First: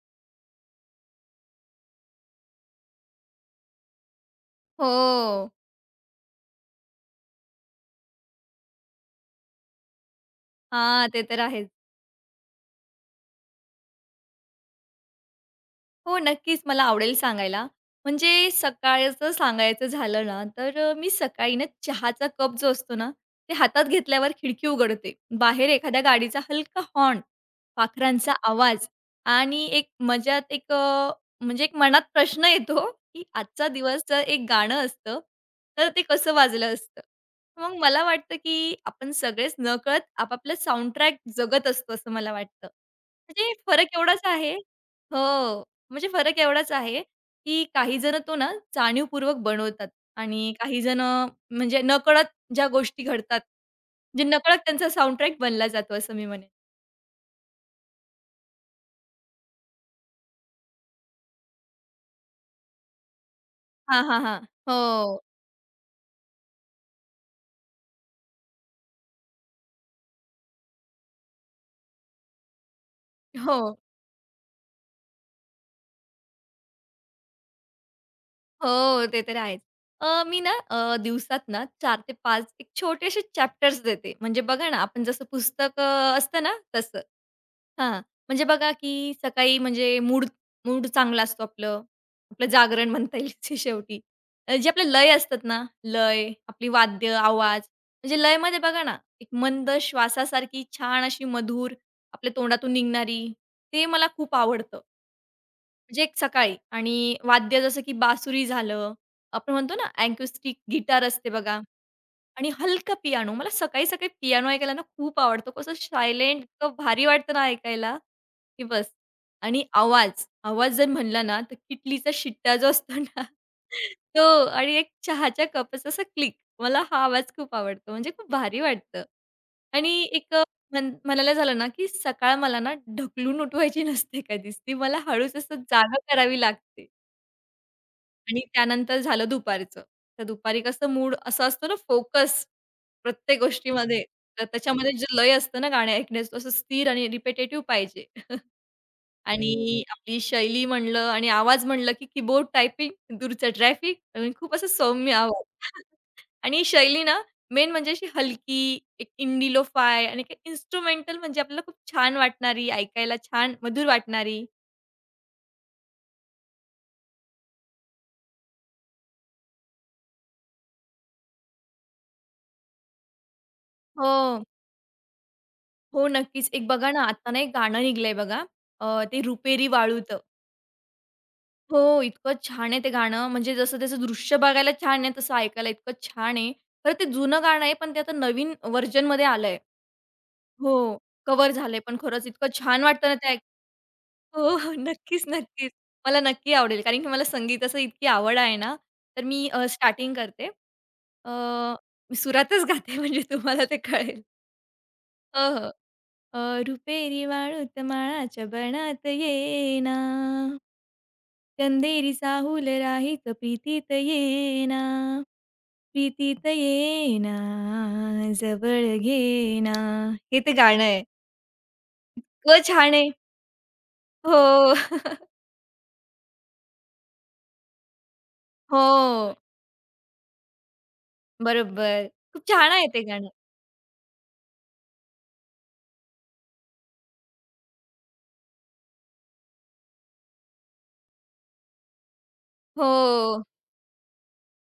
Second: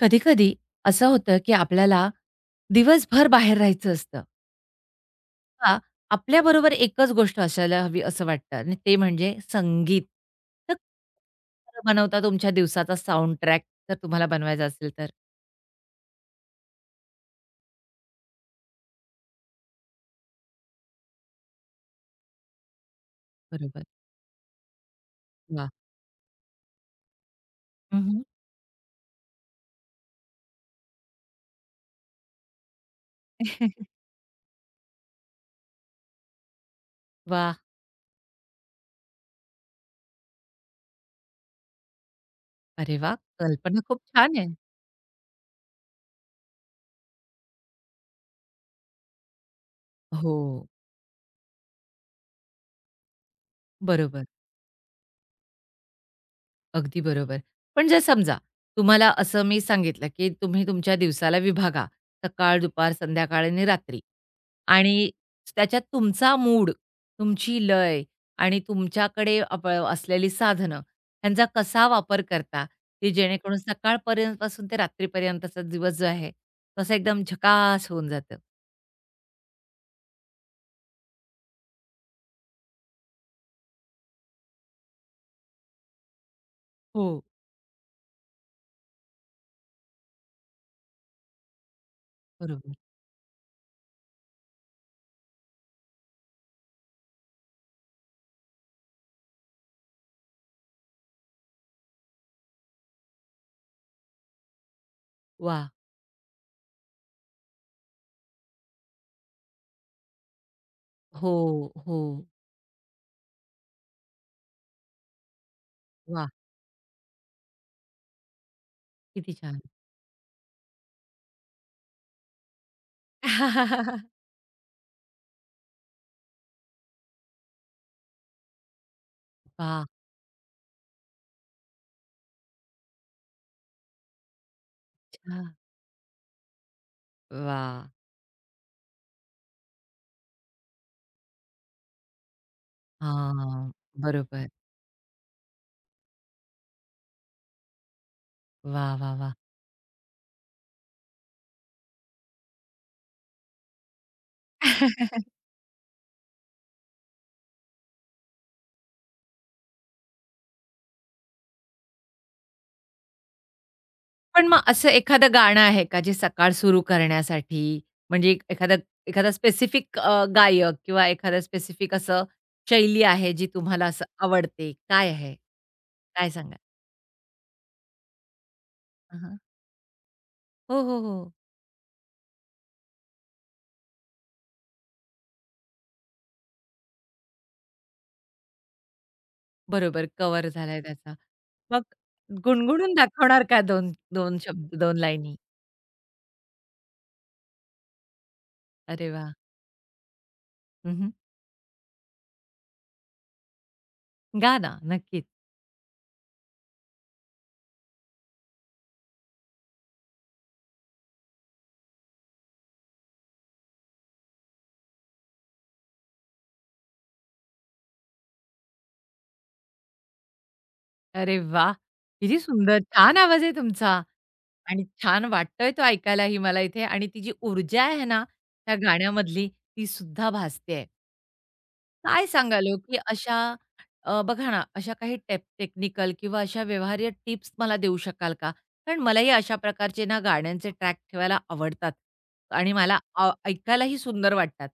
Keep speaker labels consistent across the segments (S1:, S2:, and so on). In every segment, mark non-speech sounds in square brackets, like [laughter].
S1: कधी-कधी असं होतं, की आपल्याला दिवसभर बाहेर राहायचं असतं
S2: हो.
S1: किंवा आपल्याबरोबर एकच गोष्ट असायला हवी असं वाटतं आणि ते म्हणजे संगीत. तर
S2: हां, ते तर आहेच.
S1: काय बनवता तुमच्या दिवसाचा साउंड ट्रॅक जर तुम्हाला बनवायचा असेल तर?
S2: हो, नक्कीच मला आवडेल सांगायला. म्हणजे सकाळचं सांगायचं झालं ना, तर मी सकाळी ना चहाचा कप जो असतो ना, ते
S1: बरोबर.
S2: हातात घेतल्यावर खिडकी उघडते. बाहेर
S1: वाह!
S2: एखाद्या गाडीचा हलका हॉर्न,
S1: हं, हं.
S2: पाखरांचा आवाज आणि एक मजात म्हणजे एक मनात प्रश्न येतो, की
S1: वाह!
S2: आजचा
S1: [laughs]
S2: दिवसचं एक गाणं असतं, तर ते कसं वाजलं असतं? मग मला वाटतं, की आपण सगळेच नकळत आपापलं साउंडट्रॅक जगत असतो, असं मला वाटतं.
S1: अरे वाह!
S2: म्हणजे
S1: कल्पना
S2: फरक
S1: खूप
S2: एवढाच
S1: छान आहे.
S2: आहे. हो. म्हणजे फरक एवढाच आहे, की काही जण तो ना जाणीवपूर्वक बनवतात
S1: हो,
S2: आणि काही जण म्हणजे नकळत ज्या गोष्टी घडतात,
S1: बरोबर.
S2: म्हणजे नकळत त्यांचा साउंडट्रॅक बनला जातो असं मी म्हणेन.
S1: अगदी बरोबर. पण जर समजा तुम्हाला असं मी सांगितलं, की तुम्ही तुमच्या दिवसाला विभागा. सकाळ, दुपार, संध्याकाळ आणि रात्री
S2: हां, हां, हां. हो.
S1: आणि त्याच्यात तुमचा मूड, तुमची लय आणि तुमच्याकडे अप असलेली साधनं ह्यांचा कसा वापर करता, की जेणेकरून
S2: हो.
S1: सकाळपर्यंतपासून ते रात्रीपर्यंतचा दिवस जो आहे, तसा एकदम झकास होऊन जातं?
S2: हो, ते तर आहेच. मी ना दिवसात ना 4 ते 5 एक छोटेसे चॅप्टर्स देते. म्हणजे बघा ना, आपण जसं पुस्तक असतं ना तसं.
S1: हो,
S2: हां, म्हणजे बघा की सकाळी म्हणजे मूड मूड चांगला असतो आपलं, आपलं
S1: बरोबर.
S2: जागरण म्हणता येईल ते शेवटी. जे आपले लय असतात ना, लय, आपली वाद्य, आवाज, म्हणजे लयमध्ये बघा ना, एक मंद श्वासासारखी छान अशी मधुर आपल्या तोंडातून निघणारी, ते मला खूप आवडतं.
S1: वाह!
S2: म्हणजे एक सकाळी आणि वाद्य जसं की बासुरी झालं, आपण म्हणतो ना अॅक्युस्टिक गिटार असते
S1: हो,
S2: बघा.
S1: हो.
S2: आणि हलका पियानो. मला सकाळी-सकाळी पियानो ऐकायला ना खूप आवडतो. कसं
S1: वाह!
S2: सायलेंट इतकं भारी वाटतं ना ऐकायला, की बस.
S1: किती छान.
S2: आणि आवाज, आवाज जर म्हणला ना, तर किटलीचा शिट्टा जो असतो ना, [laughs]
S1: [laughs]
S2: तो आणि एक चहाच्या कपाचा असा क्लिक. मला हा आवाज खूप आवडतो. म्हणजे खूप भारी वाटतं.
S1: वाह!
S2: आणि एक म्हणायला झालं ना, की सकाळ मला ना ढकलून उठवायची नसते कधीच. ती मला हळूच
S1: अच्छा.
S2: असं जागं करावी लागते.
S1: वाह!
S2: आणि त्यानंतर झालं दुपारचं. तर दुपारी कसं मूड असा असतो ना फोकस प्रत्येक
S1: हां,
S2: गोष्टीमध्ये. तर
S1: बरोबर.
S2: त्याच्यामध्ये जे लय असतं ना गाणं ऐकण्याचं असं स्थिर आणि रिपिटेटिव्ह पाहिजे.
S1: वाह, वाह, वाह!
S2: आणि आपली शैली म्हणलं आणि आवाज म्हणलं की कीबोर्ड टायपिंग, दूरचं ट्रॅफिक खूप असं सौम्य आवाज. [laughs] आणि शैली ना मेन म्हणजे अशी हलकी, एक इंडी फाय आणि इन्स्ट्रुमेंटल म्हणजे आपल्याला खूप छान वाटणारी, ऐकायला छान मधुर वाटणारी.
S1: पण मग असं एखादं गाणं आहे का, जे सकाळ सुरू करण्यासाठी म्हणजे एखादा एखादा स्पेसिफिक गायक किंवा एखादं स्पेसिफिक असं शैली आहे, जी तुम्हाला असं
S2: हो.
S1: आवडते? काय आहे?
S2: हो,
S1: काय
S2: नक्कीच.
S1: सांगाल?
S2: एक बघा ना, आता ना एक गाणं निघलंय बघा,
S1: हां,
S2: ते
S1: हां.
S2: रुपेरी वाळूत.
S1: हो, हो, हो.
S2: हो, इतकं छान आहे ते गाणं. म्हणजे जसं त्याचं दृश्य बघायला छान आहे, तसं ऐकायला इतकं छान आहे. खरं ते जुनं गाणं आहे, पण ते आता नवीन व्हर्जनमध्ये आलंय.
S1: बरोबर कव्हर झालाय
S2: हो,
S1: त्याचा.
S2: कव्हर झालंय.
S1: मग
S2: पण खरंच इतकं छान
S1: गुणगुणून
S2: वाटतं ना ते ऐक.
S1: दाखवणार का 2, 2
S2: हो, हो.
S1: शब्द, 2
S2: नक्कीच,
S1: लाईनी?
S2: नक्कीच. मला नक्की आवडेल. कारण की मला संगीताचं इतकी आवड आहे ना,
S1: अरे
S2: तर
S1: वाह!
S2: मी स्टार्टिंग करते.
S1: हं,
S2: अ, मी सुरातच गाते [laughs] म्हणजे तुम्हाला ते कळेल.
S1: गा ना, नक्कीच.
S2: हो, हो. अ, रुपेरी वाळूत माळाच्या बनात येना चंदेरी चाहूल राहित प्रीतीत येना प्रीतीत येना जवळ घेना हे ते गाणं आहे.
S1: अरे वाह! किती
S2: इतकं
S1: सुंदर.
S2: छान आहे.
S1: छान आवाज आहे तुमचा.
S2: हो,
S1: आणि छान वाटतोय तो ऐकायलाही मला इथे आणि ती जी ऊर्जा आहे ना, त्या
S2: हो.
S1: गाण्यामधली ती सुद्धा भासते.
S2: बरोबर.
S1: काय
S2: खूप
S1: सांगाल
S2: छान
S1: हो,
S2: आहे
S1: की
S2: ते गाणं.
S1: अशा बघा ना, अशा काही टेप टेक्निकल किंवा अशा व्यवहार्य टिप्स मला देऊ शकाल का? कारण मलाही अशा प्रकारचे ना गाण्यांचे ट्रॅक ठेवायला आवडतात आणि मला
S2: हो,
S1: ऐकायलाही सुंदर वाटतात.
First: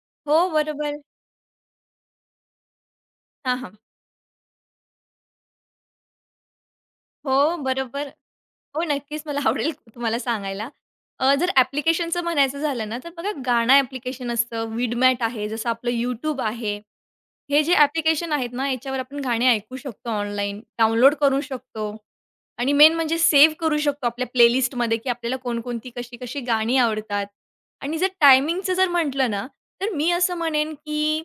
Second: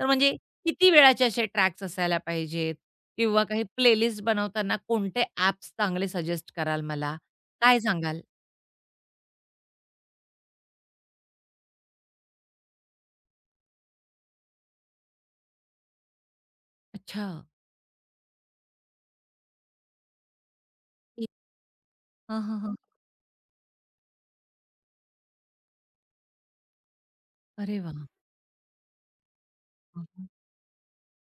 S1: तर म्हणजे
S2: हो,
S1: किती
S2: बरोबर.
S1: वेळाचे असे ट्रॅक्स असायला पाहिजेत किंवा
S2: हां,
S1: काही
S2: हां.
S1: प्लेलिस्ट बनवताना कोणते ॲप्स चांगले सजेस्ट कराल मला?
S2: हो,
S1: काय
S2: बरोबर.
S1: सांगाल?
S2: हो, नक्कीच मला आवडेल तुम्हाला सांगायला. जर ॲप्लिकेशनचं म्हणायचं झालं ना, तर बघा गाणं ॲप्लिकेशन असतं, Vidmat आहे, जसं आपलं YouTube आहे.
S1: अच्छा.
S2: हे जे ॲप्लिकेशन आहेत ना, याच्यावर आपण गाणे ऐकू शकतो ऑनलाईन, डाउनलोड करू शकतो
S1: हां,
S2: आणि
S1: हां,
S2: मेन म्हणजे सेव्ह करू शकतो आपल्या प्लेलिस्टमध्ये, की आपल्याला कोणकोणती, कशी-कशी गाणी आवडतात.
S1: अरे
S2: आणि
S1: वाह!
S2: जर टायमिंगचं म्हटलं ना, तर
S1: हं,
S2: मी
S1: हं.
S2: असं म्हणेन, की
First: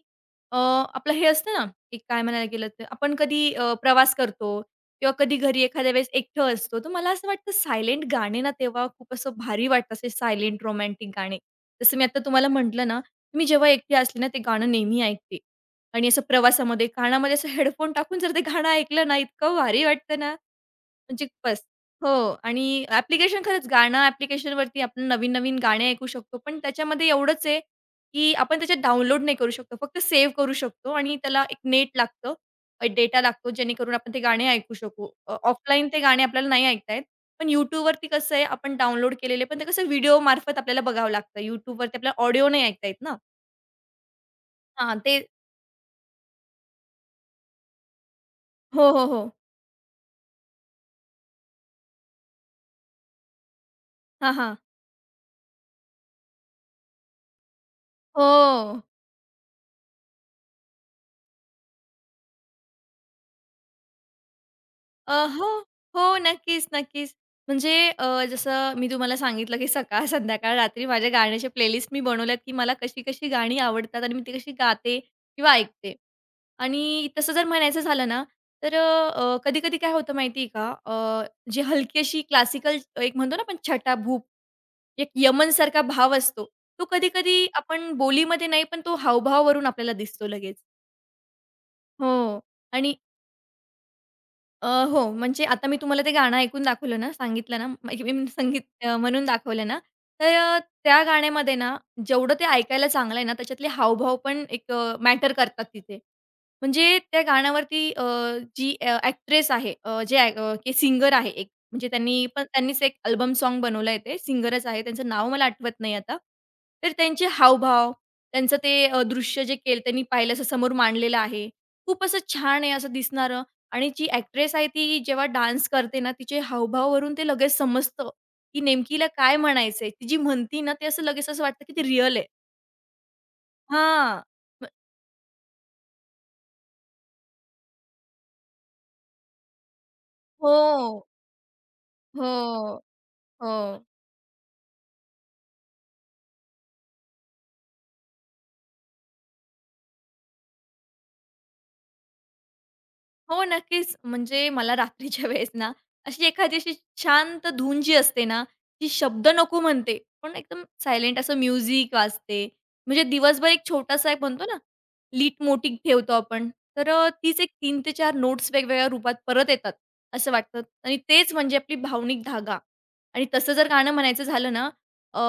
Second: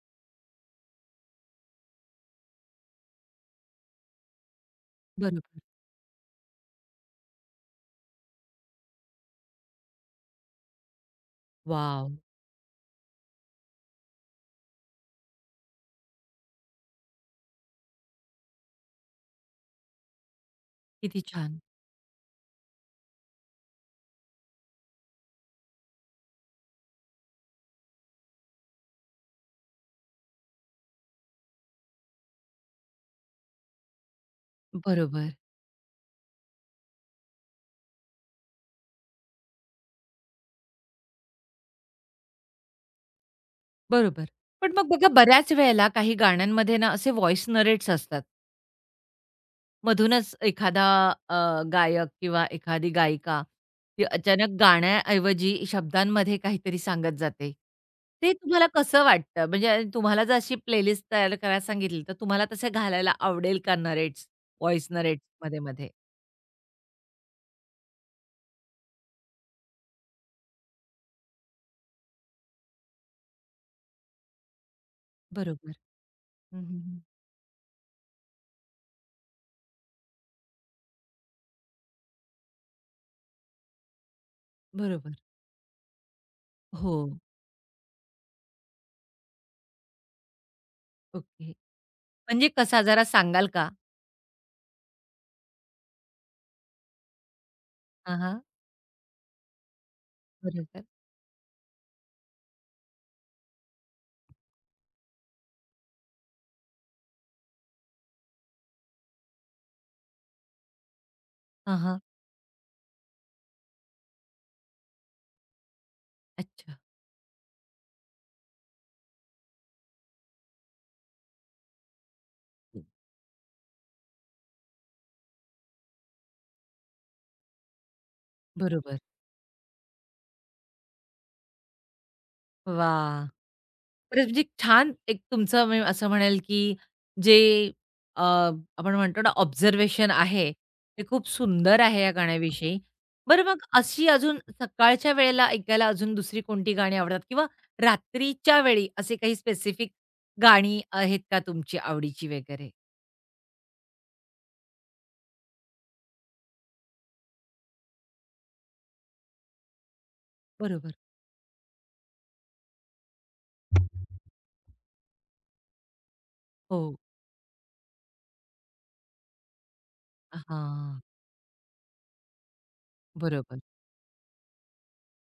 S2: अ, आपलं हे असतं ना, एक काय म्हणायला गेलं तर आपण कधी प्रवास करतो किंवा कधी
S1: बरोबर.
S2: घरी एखाद्या वेळेस एकटं असतो, तर मला असं वाटतं सायलेंट गाणे ना, तेव्हा खूप असं भारी वाटतं, असे सायलेंट रोमॅन्टिक गाणे. जसं मी
S1: वॉव!
S2: आता तुम्हाला म्हटलं ना, मी जेव्हा एकटी असले ना, ते गाणं नेहमी ऐकते. आणि असं प्रवासामध्ये कानामध्ये असं हेडफोन टाकून जर ते गाणं ऐकलं ना, इतकं भारी वाटतं ना,
S1: किती
S2: म्हणजे
S1: छान.
S2: बस. हो. आणि ॲप्लिकेशन खरंच गाणं ॲप्लिकेशनवरती आपण नवीन-नवीन गाणे ऐकू शकतो. पण त्याच्यामध्ये एवढंच आहे, की आपण त्याच्यात डाउनलोड नाही करू शकतो. फक्त सेव्ह करू शकतो आणि त्याला एक नेट लागतं, डेटा लागतो जेणेकरून आपण ते गाणे ऐकू शकू.
S1: बरोबर,
S2: ऑफलाईन ते गाणे आपल्याला नाही ऐकता येत. पण YouTubeवरती कसं आहे आपण डाउनलोड केलेले, पण ते कसं व्हिडिओमार्फत आपल्याला बघावं लागतं. YouTubeवरती आपल्याला ऑडिओ नाही ऐकता येत ना.
S1: बरोबर. पण मग
S2: हां,
S1: बघा
S2: ते
S1: बऱ्याच वेळेला काही गाण्यांमध्ये ना असे व्हॉईस नरेट्स असतात.
S2: हो, हो, हो.
S1: मधूनच एखादा अ, गायक किंवा एखादी गायिका ती
S2: हां,
S1: अचानक
S2: हां.
S1: गाण्याऐवजी शब्दांमध्ये काहीतरी सांगत जाते. ते तुम्हाला
S2: हो.
S1: कसं वाटतं? म्हणजे तुम्हाला जर अशी प्लेलिस्ट तयार करायला सांगितली, तर तुम्हाला तसे घालायला आवडेल का नरेट्स, व्हॉईस नरेट्स
S2: हो,
S1: मध्ये-मध्ये?
S2: हो. नक्कीच, नक्कीच. म्हणजे जसं मी तुम्हाला सांगितलं, की सकाळ, संध्याकाळ, रात्री माझ्या गाण्याच्या प्लेलिस्ट मी बनवल्यात, की मला कशी-कशी गाणी आवडतात आणि मी ती कशी गाते किंवा
S1: बरोबर.
S2: ऐकते.
S1: हं, हं, हं.
S2: आणि तसं जर म्हणायचं झालं ना, तर कधी-कधी काय होतं माहिती आहे का, जी हलकी अशी क्लासिकल एक म्हणतो ना आपण छटा भूप, एक
S1: बरोबर.
S2: यमनसारखा भाव असतो. तो
S1: हो.
S2: कधी-कधी आपण बोलीमध्ये नाही, पण तो हावभावावरून आपल्याला दिसतो लगेच.
S1: ओके.
S2: हो.
S1: म्हणजे कसा
S2: आणि
S1: जरा सांगाल का?
S2: हो, म्हणजे आता मी तुम्हाला ते गाणं ऐकून दाखवलं ना, सांगितलं ना, म्हणजे
S1: हां,
S2: मी
S1: हां.
S2: संगीत म्हणून दाखवलं ना, तर
S1: बरोबर.
S2: त्या गाण्यामध्ये ना, जेवढं ते ऐकायला चांगलं आहे ना, त्याच्यातले हावभाव पण एक मॅटर करतात तिथे. म्हणजे त्या गाण्यावरती जी अ, आहे, की सिंगर आहे एक,
S1: हां,
S2: म्हणजे
S1: हां.
S2: त्यांनीच एक अल्बम सॉन्ग बनवलंय ते, सिंगरच आहे, त्यांचं नाव मला आठवत नाही आता.
S1: अच्छा.
S2: तर त्यांचे हावभाव, त्यांचं ते दृश्य जे केलं त्यांनी पाहिलं असं समोर मांडलेलं आहे. खूप असं छान आहे असं दिसणारं आणि जी एक्ट्रेस आहे ती जेव्हा डान्स करते ना, तिचे हावभावावरून ते लगेच समजतं, की नेमकी
S1: बरोबर.
S2: काय म्हणायचंय. ती जी म्हणती ना, ते असं लगेच असं वाटतं, की ते रिअल आहे.
S1: वाह!
S2: हां.
S1: खरंच म्हणजे
S2: म
S1: छान एक तुमचं मी असं म्हणेल, की जे अ, आपण म्हणतो ना ऑब्झर्वेशन आहे, ते
S2: हो.
S1: खूप सुंदर आहे या गाण्याविषयी.
S2: हो.
S1: बरं मग
S2: हो.
S1: अशी अजून सकाळच्या वेळेला ऐकायला अजून दुसरी कोणती गाणी आवडतात किंवा रात्रीच्या वेळी असे काही स्पेसिफिक गाणी आहेत का तुमची आवडीची वगैरे?
S2: हो, नक्कीच. म्हणजे मला रात्रीच्या [laughs] वेळेस ना, अशी एखादी अशी शांत धून जी असते ना, ती शब्द नको म्हणते, पण एकदम
S1: बरोबर.
S2: सायलेंट असं म्युझिक वाजते. म्हणजे दिवसभर एक छोटासा एक म्हणतो ना, लीट मोठी ठेवतो आपण. तर
S1: हो.
S2: तीच एक 3 ते 4 नोट्स वेगवेगळ्या रूपात परत येतात, असं वाटतं आणि
S1: हां.
S2: तेच म्हणजे आपली भावनिक धागा. आणि तसं
S1: बरोबर.
S2: जर गाणं म्हणायचं झालं ना, अ,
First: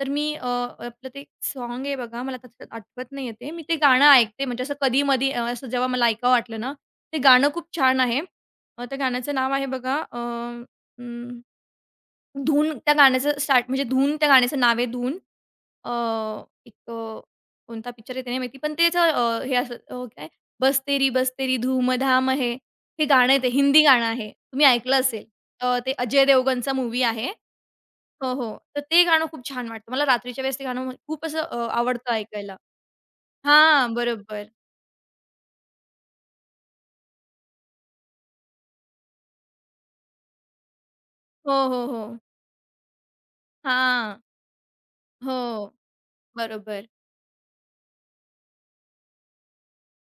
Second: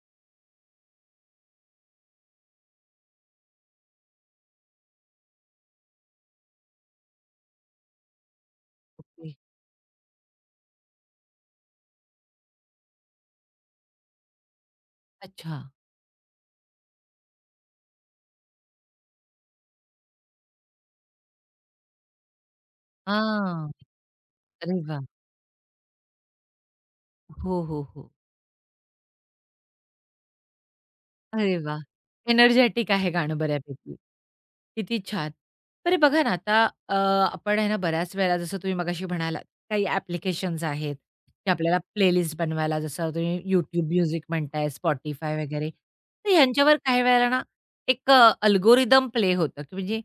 S2: तर मी आपलं ते सॉन्ग आहे बघा, मला तसं आठवत नाही आहे मी ते गाणं ऐकते म्हणजे असं कधी-मधी असं जेव्हा मला ऐकावं वाटलं ना ते गाणं खूप छान आहे. त्या
S1: ओके.
S2: गाण्याचं नाव आहे बघा अं, धून त्या गाण्याचं स्टार्ट म्हणजे धून त्या गाण्याचं नाव आहे धून.
S1: अच्छा.
S2: अ, एक कोणता पिक्चर आहे ते नाही माहिती. पण त्याचं हे असं काय बस तेरी बस तेरी हे गाणं आहे ते
S1: हां.
S2: हिंदी गाणं आहे. तुम्ही
S1: अरे
S2: ऐकलं
S1: वाह!
S2: असेल. ते अजय देवगणचा मूव्ही आहे.
S1: हो, हो, हो.
S2: हो, हो. तर ते गाणं खूप छान वाटतं. मला रात्रीच्या वेळेस ते गाणं खूप असं
S1: अरे वाह!
S2: आवडतं ऐकायला.
S1: एनर्जेटिक आहे गाणं बऱ्यापैकी.
S2: हां, बरोबर.
S1: किती छान. बरं बघा ना आता आपण आहे ना बऱ्याच वेळेला जसं तुम्ही मगाशी म्हणालात, काही ॲप्लिकेशन्स आहेत, की
S2: हो,
S1: आपल्याला
S2: हो, हो.
S1: प्लेलिस्ट बनवायला जसं तुम्ही YouTube
S2: हां.
S1: म्युझिक म्हणताय, Spotify वगैरे.
S2: हो,
S1: तर ह्यांच्यावर
S2: बरोबर.
S1: काही वेळेला ना एक अल्गोरिदम प्ले होतं, की म्हणजे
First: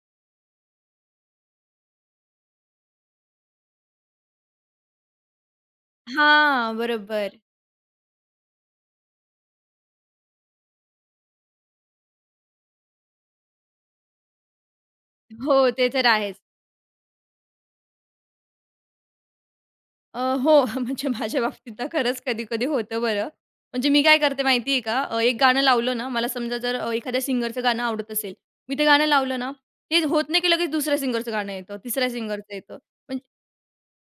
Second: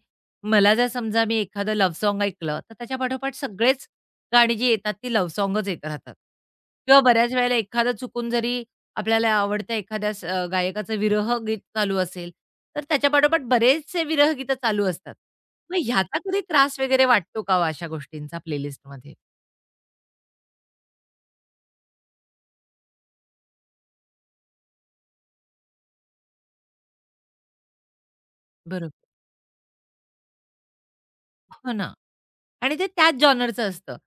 S1: मला जर समजा मी एखादं लव्ह सॉन्ग ऐकलं, तर त्याच्या पाठोपाठ सगळेच गाणी जी येतात ती लव्ह सॉन्गच येत राहतात.
S2: हां,
S1: किंवा बऱ्याच
S2: बरोबर.
S1: वेळेला एखादं चुकून जरी आपल्याला आवडत्या एखाद्या गायकाचं विरहगीत चालू असेल, तर त्याच्यापाठोपाठ बरेचसे विरहगीतं चालू असतात.
S2: हो,
S1: मग
S2: ते तर
S1: ह्याचा
S2: आहेच.
S1: कधी त्रास वगैरे वाटतो का हो अशा गोष्टींचा प्लेलिस्टमध्ये?
S2: अ, हो, [laughs] म्हणजे माझ्या बाबतीत ना खरंच कधी-कधी होतं बरं. म्हणजे मी काय करते माहिती आहे का? एक गाणं लावलं ना, मला समजा जर एखाद्या सिंगरचं गाणं आवडत असेल, मी ते
S1: बरोबर.
S2: गाणं लावलं ना, ते होत नाही की लगेच दुसऱ्या सिंगरचं गाणं
S1: हो
S2: येतं,
S1: ना.
S2: तिसऱ्या सिंगरचं
S1: आणि
S2: येतं.
S1: ते त्याच
S2: म्हणजे
S1: जॉनरचं असतं.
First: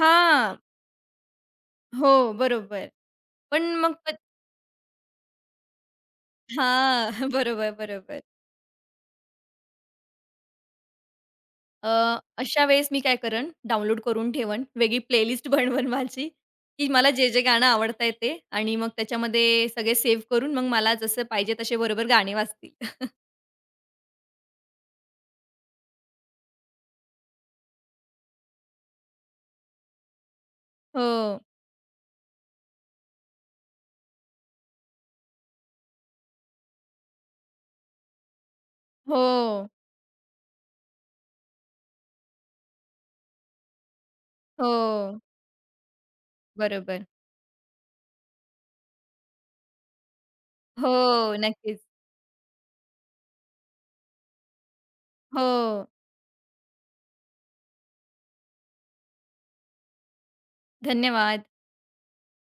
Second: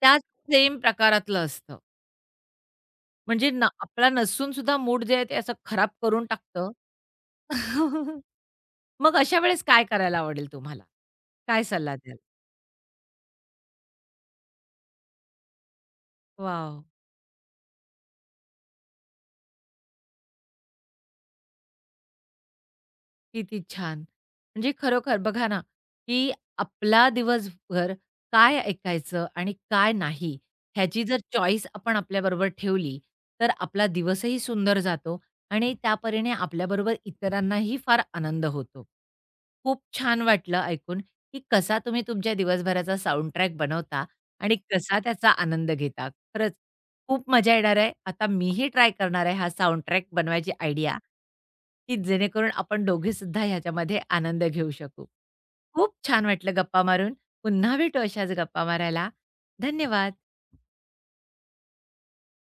S1: त्याच सेम प्रकारातलं असतं.
S2: हो, बरोबर.
S1: म्हणजे ना
S2: पण मग
S1: आपला
S2: कध-
S1: नसून सुद्धा मूड जे आहे ते असं खराब करून टाकतं.
S2: हां, [laughs] बरोबर,
S1: [laughs]
S2: बरोबर.
S1: मग अशा वेळेस काय करायला आवडेल तुम्हाला? काय सल्ला द्याल?
S2: अ, अशा वेळेस मी काय करेन, डाउनलोड करून ठेवन, वेगळी प्लेलिस्ट [laughs] बनवेन माझी,
S1: वॉव!
S2: की मला जे, जे गाणं आवडतंय ते आणि मग त्याच्यामध्ये सगळे सेव्ह करून मग मला जसं पाहिजे तसे बरोबर गाणे वाजतील. [laughs]
S1: किती छान! म्हणजे खरोखर बघा ना, की आपला दिवसभर काय ऐकायचं आणि काय नाही, ह्याची जर
S2: हो.
S1: चॉईस आपण आपल्याबरोबर ठेवली, तर आपला दिवसही सुंदर जातो आणि त्यापरीने आपल्याबरोबर इतरांनाही फार आनंद होतो.
S2: हो.
S1: खूप छान वाटलं ऐकून, की कसा तुम्ही तुमच्या दिवसभराचा साउंड ट्रॅक बनवता आणि कसा
S2: हो.
S1: त्याचा आनंद घेता. खरंच
S2: बरोबर.
S1: खूप मजा येणार आहे. आता मीही ट्राय करणार आहे हा साउंडट्रॅक बनवायची आयडिया,
S2: हो. नक्कीच.
S1: की जेणेकरून आपण दोघेसुद्धा ह्याच्यामध्ये आनंद घेऊ शकू.
S2: हो.
S1: खूप छान वाटलं गप्पा मारून. पुन्हा भेटू अशाच गप्पा मारायला. धन्यवाद.
S2: धन्यवाद.